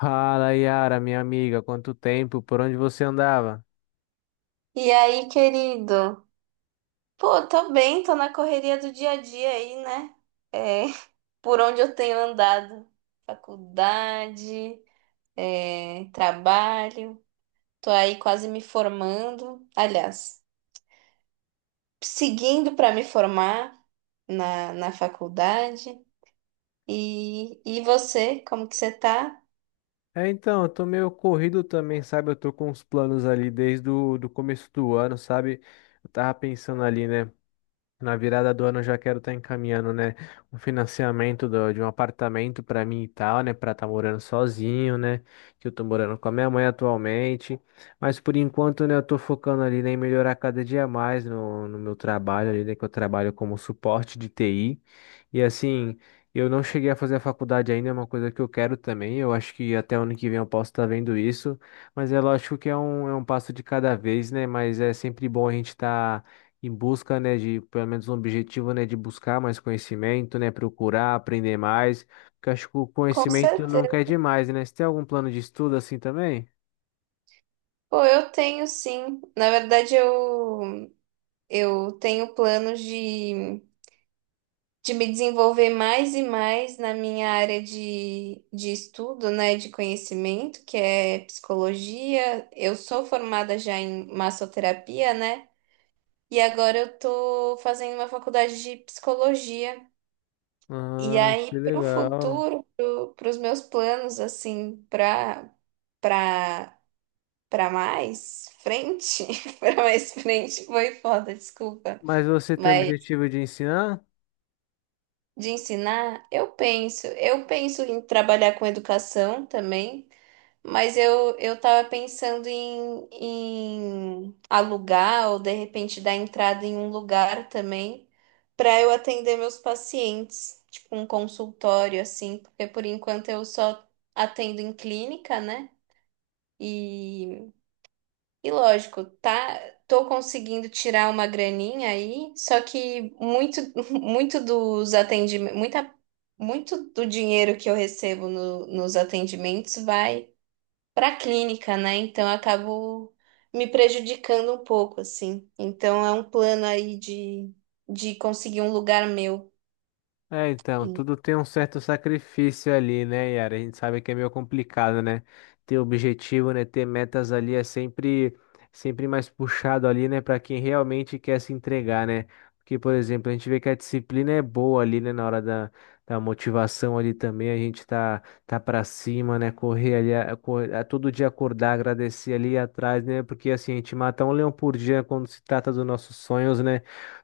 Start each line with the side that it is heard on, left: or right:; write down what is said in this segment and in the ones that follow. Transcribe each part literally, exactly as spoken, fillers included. left: Fala, Yara, minha amiga, quanto tempo? Por onde você andava?
right: E aí, querido? Pô, tô bem, tô na correria do dia a dia aí, né? É, por onde eu tenho andado? Faculdade, é, trabalho, tô aí quase me formando. Aliás, seguindo para me formar na, na faculdade. E, e você, como que você tá?
left: É, então, eu tô meio corrido também, sabe? Eu tô com uns planos ali desde o do começo do ano, sabe? Eu tava pensando ali, né? Na virada do ano eu já quero estar encaminhando, né, um financiamento do- de um apartamento para mim e tal, né, para estar morando sozinho, né, que eu tô morando com a minha mãe atualmente, mas por enquanto, né, eu tô focando ali, né, em melhorar cada dia mais no, no meu trabalho ali, né, que eu trabalho como suporte de T I, e assim, eu não cheguei a fazer a faculdade ainda, é uma coisa que eu quero também, eu acho que até ano que vem eu posso estar vendo isso, mas é lógico que é um, é um passo de cada vez, né, mas é sempre bom a gente estar em busca, né, de pelo menos um objetivo, né, de buscar mais conhecimento, né, procurar aprender mais, porque acho que o
right: Com
left: conhecimento nunca é
right: certeza.
left: demais, né? Você tem algum plano de estudo assim também?
right: Pô, eu tenho sim. Na verdade, eu, eu tenho planos de. De me desenvolver mais e mais na minha área de, de estudo, né, de conhecimento, que é psicologia. Eu sou formada já em massoterapia, né? E agora eu tô fazendo uma faculdade de psicologia. E
left: Ah, que
right: aí, para o
left: legal.
right: futuro, para os meus planos, assim, para para para mais frente, para mais frente, foi foda, desculpa.
left: Mas você tem o objetivo de ensinar?
right: De ensinar, eu penso, eu penso em trabalhar com educação também, mas eu eu estava pensando em, em alugar ou de repente dar entrada em um lugar também para eu atender meus pacientes, tipo um consultório assim, porque por enquanto eu só atendo em clínica, né? E lógico, tá, tô conseguindo tirar uma graninha aí, só que muito, muito dos atendimentos, muita, muito do dinheiro que eu recebo no- nos atendimentos vai para clínica, né? Então eu acabo me prejudicando um pouco, assim. Então é um plano aí de, de conseguir um lugar meu.
left: É, então, tudo tem um certo sacrifício ali, né, Yara? A gente sabe que é meio complicado, né? Ter objetivo, né? Ter metas ali é sempre, sempre mais puxado ali, né? Para quem realmente quer se entregar, né? Porque, por exemplo, a gente vê que a disciplina é boa ali, né? Na hora da, da motivação ali também, a gente tá, tá para cima, né? Correr ali, a, cor- a todo dia acordar, agradecer ali atrás, né? Porque assim, a gente mata um leão por dia quando se trata dos nossos sonhos, né?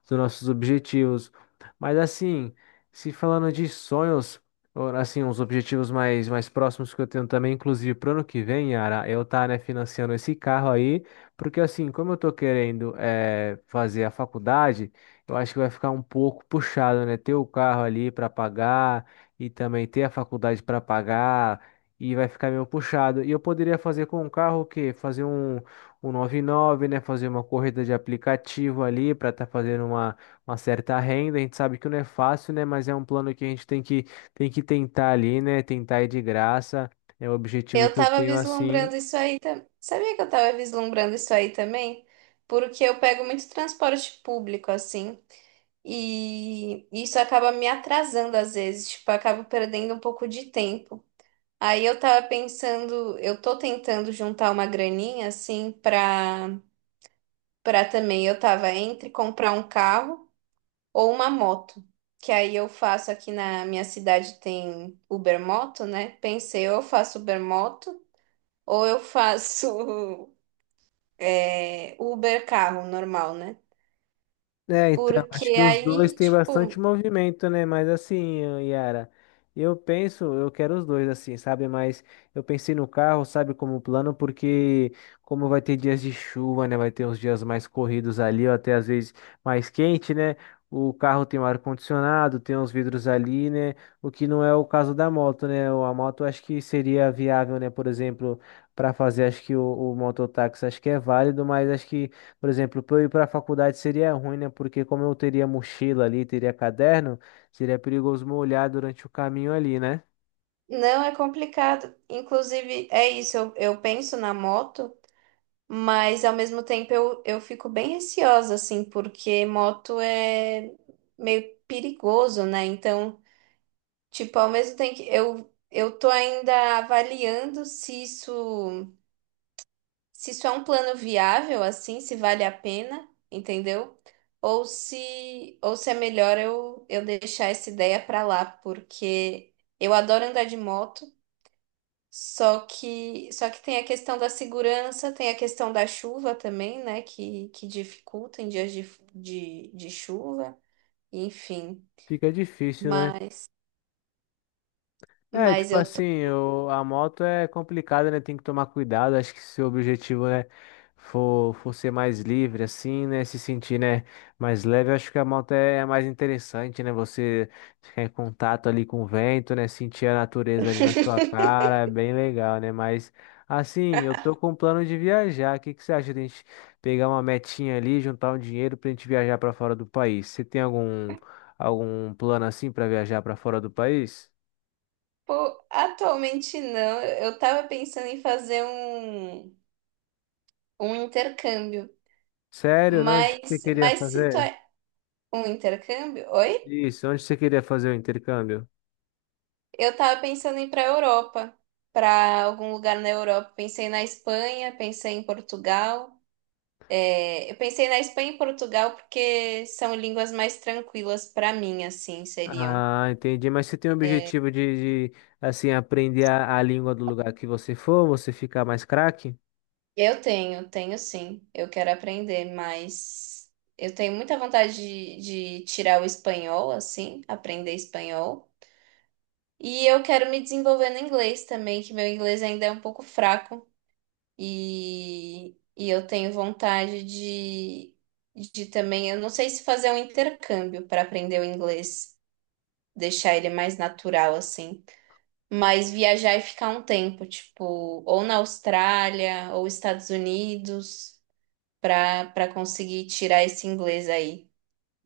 left: Dos nossos objetivos. Mas assim. Se falando de sonhos, ou, assim, uns objetivos mais, mais próximos que eu tenho também, inclusive pro ano que vem, Yara, eu tá, né, financiando esse carro aí, porque assim, como eu tô querendo eh, fazer a faculdade, eu acho que vai ficar um pouco puxado, né, ter o carro ali para pagar e também ter a faculdade para pagar e vai ficar meio puxado. E eu poderia fazer com o carro o quê? Fazer um, um noventa e nove, né, fazer uma corrida de aplicativo ali para estar fazendo uma uma certa renda. A gente sabe que não é fácil, né? Mas é um plano que a gente tem que, tem que tentar ali, né? Tentar ir de graça. É o objetivo
right: Eu
left: que eu
right: tava
left: tenho assim.
right: vislumbrando isso aí também. Sabia que eu tava vislumbrando isso aí também? Porque eu pego muito transporte público, assim, e isso acaba me atrasando às vezes, tipo, eu acabo perdendo um pouco de tempo. Aí eu tava pensando, eu tô tentando juntar uma graninha, assim, pra, pra também. Eu tava entre comprar um carro ou uma moto. Que aí eu faço aqui na minha cidade tem Ubermoto, né? Pensei, ou eu faço Ubermoto. Ou eu faço é, Uber carro normal, né?
left: É, então, acho que
right: Porque
left: os dois
right: aí,
left: têm bastante
right: tipo,
left: movimento, né? Mas assim, Yara, eu penso, eu quero os dois, assim, sabe? Mas eu pensei no carro, sabe, como plano, porque como vai ter dias de chuva, né? Vai ter uns dias mais corridos ali, ou até às vezes mais quente, né? O carro tem o ar-condicionado, tem os vidros ali, né? O que não é o caso da moto, né? A moto acho que seria viável, né? Por exemplo, para fazer, acho que o, o mototáxi acho que é válido, mas acho que por exemplo, para eu ir para a faculdade seria ruim, né? Porque como eu teria mochila ali, teria caderno, seria perigoso me olhar durante o caminho ali, né?
right: não é complicado. Inclusive, é isso, eu, eu penso na moto, mas ao mesmo tempo eu, eu fico bem receosa, assim, porque moto é meio perigoso, né? Então, tipo, ao mesmo tempo que eu, eu tô ainda avaliando se isso. Se isso é um plano viável, assim, se vale a pena, entendeu? Ou se, ou se é melhor eu, eu deixar essa ideia pra lá, porque eu adoro andar de moto, só que, só que tem a questão da segurança, tem a questão da chuva também, né, que, que dificulta em dias de, de, de chuva, enfim.
left: Fica difícil, né?
right: Mas,
left: É,
right: mas
left: tipo
right: eu tô.
left: assim, o- a moto é complicada, né? Tem que tomar cuidado. Acho que se o objetivo, né, for, for ser mais livre, assim, né? Se sentir, né, mais leve, acho que a moto é a mais interessante, né? Você ficar em contato ali com o vento, né? Sentir a natureza ali na sua cara, é bem legal, né? Mas, assim, eu tô com um plano de viajar. O que que você acha de a gente pegar uma metinha ali, juntar um dinheiro pra gente viajar pra fora do país? Você tem algum, algum plano assim pra viajar pra fora do país?
right: Pô, atualmente não, eu eu tava pensando em fazer um, um intercâmbio.
left: Sério? Não, onde que você
right: Mas,
left: queria
right: mas se tu
left: fazer?
right: é um intercâmbio, oi?
left: Isso, onde você queria fazer o intercâmbio?
right: Eu tava pensando em ir pra Europa, pra algum lugar na Europa. Pensei na Espanha, pensei em Portugal. É, eu pensei na Espanha e Portugal porque são línguas mais tranquilas pra mim, assim, seriam.
left: Ah, entendi. Mas você tem o objetivo de, de, assim, aprender a, a língua do lugar que você for, você ficar mais craque?
right: Eu tenho, tenho sim. Eu quero aprender, mas eu tenho muita vontade de, de tirar o espanhol, assim, aprender espanhol. E eu quero me desenvolver no inglês também, que meu inglês ainda é um pouco fraco. E, e eu tenho vontade de, de também, eu não sei se fazer um intercâmbio para aprender o inglês, deixar ele mais natural assim, mas viajar e ficar um tempo, tipo, ou na Austrália ou Estados Unidos, para para conseguir tirar esse inglês aí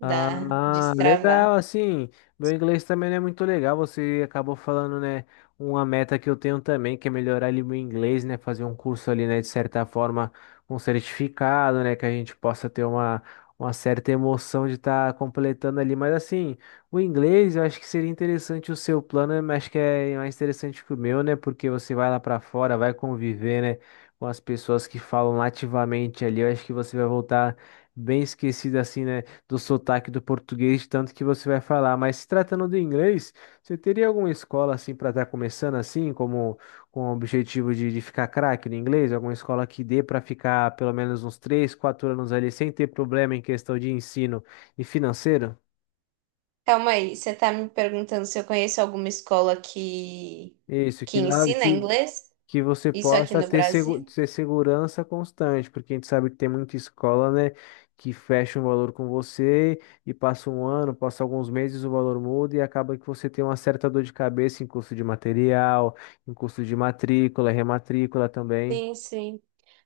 right: da
left: Ah, legal,
right: destravar.
left: assim, meu inglês também não é muito legal, você acabou falando, né, uma meta que eu tenho também, que é melhorar ali meu inglês, né, fazer um curso ali, né, de certa forma, um certificado, né, que a gente possa ter uma, uma certa emoção de estar completando ali, mas assim, o inglês, eu acho que seria interessante o seu plano, mas acho que é mais interessante que o meu, né, porque você vai lá pra fora, vai conviver, né, com as pessoas que falam nativamente ali, eu acho que você vai voltar bem esquecido assim, né, do sotaque do português, tanto que você vai falar. Mas se tratando do inglês, você teria alguma escola assim para estar começando assim, como com o objetivo de, de ficar craque no inglês? Alguma escola que dê para ficar pelo menos uns três, quatro anos ali sem ter problema em questão de ensino e financeiro?
right: Calma aí, você tá me perguntando se eu conheço alguma escola que
left: Isso,
right: que
left: que nada
right: ensina
left: que
right: inglês?
left: que você
right: Isso aqui
left: possa
right: no
left: ter, segu-
right: Brasil?
left: ter segurança constante, porque a gente sabe que tem muita escola, né, que fecha um valor com você e passa um ano, passa alguns meses, o valor muda e acaba que você tem uma certa dor de cabeça em custo de material, em custo de matrícula, rematrícula também.
right: Sim, sim.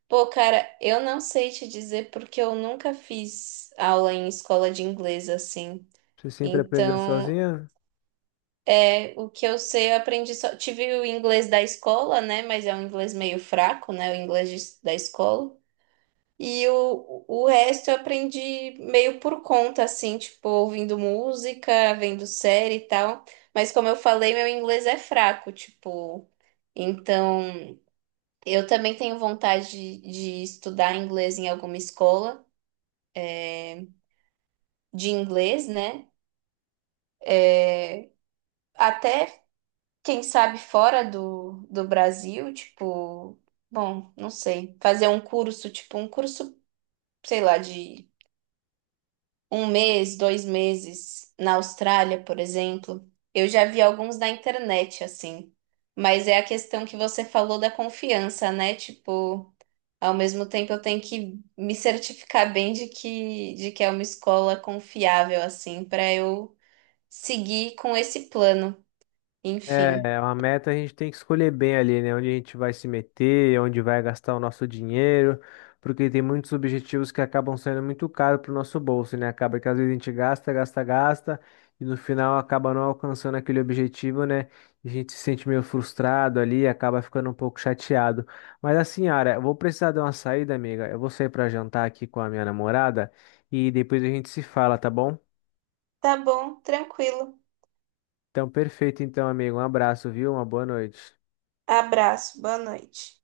right: Pô, cara, eu não sei te dizer porque eu nunca fiz aula em escola de inglês assim.
left: Você sempre aprendeu
right: Então,
left: sozinha?
right: é, o que eu sei, eu aprendi só. Tive o inglês da escola, né? Mas é um inglês meio fraco, né? O inglês de- da escola. E o, o resto eu aprendi meio por conta, assim, tipo, ouvindo música, vendo série e tal. Mas como eu falei, meu inglês é fraco, tipo. Então, eu também tenho vontade de de estudar inglês em alguma escola. De inglês, né? Até, quem sabe, fora do, do Brasil, tipo, bom, não sei, fazer um curso, tipo, um curso, sei lá, de um mês, dois meses na Austrália, por exemplo. Eu já vi alguns na internet, assim. Mas é a questão que você falou da confiança, né? Tipo, ao mesmo tempo eu tenho que me certificar bem de que, de que é uma escola confiável, assim, para eu seguir com esse plano.
left: É,
right: Enfim.
left: é uma meta a gente tem que escolher bem ali, né? Onde a gente vai se meter, onde vai gastar o nosso dinheiro, porque tem muitos objetivos que acabam sendo muito caros para o nosso bolso, né? Acaba que às vezes a gente gasta, gasta, gasta, e no final acaba não alcançando aquele objetivo, né? E a gente se sente meio frustrado ali, acaba ficando um pouco chateado. Mas assim, Ara, eu vou precisar de uma saída, amiga. Eu vou sair para jantar aqui com a minha namorada e depois a gente se fala, tá bom?
right: Tá bom, tranquilo.
left: Então, perfeito, então, amigo. Um abraço, viu? Uma boa noite.
right: Abraço, boa noite.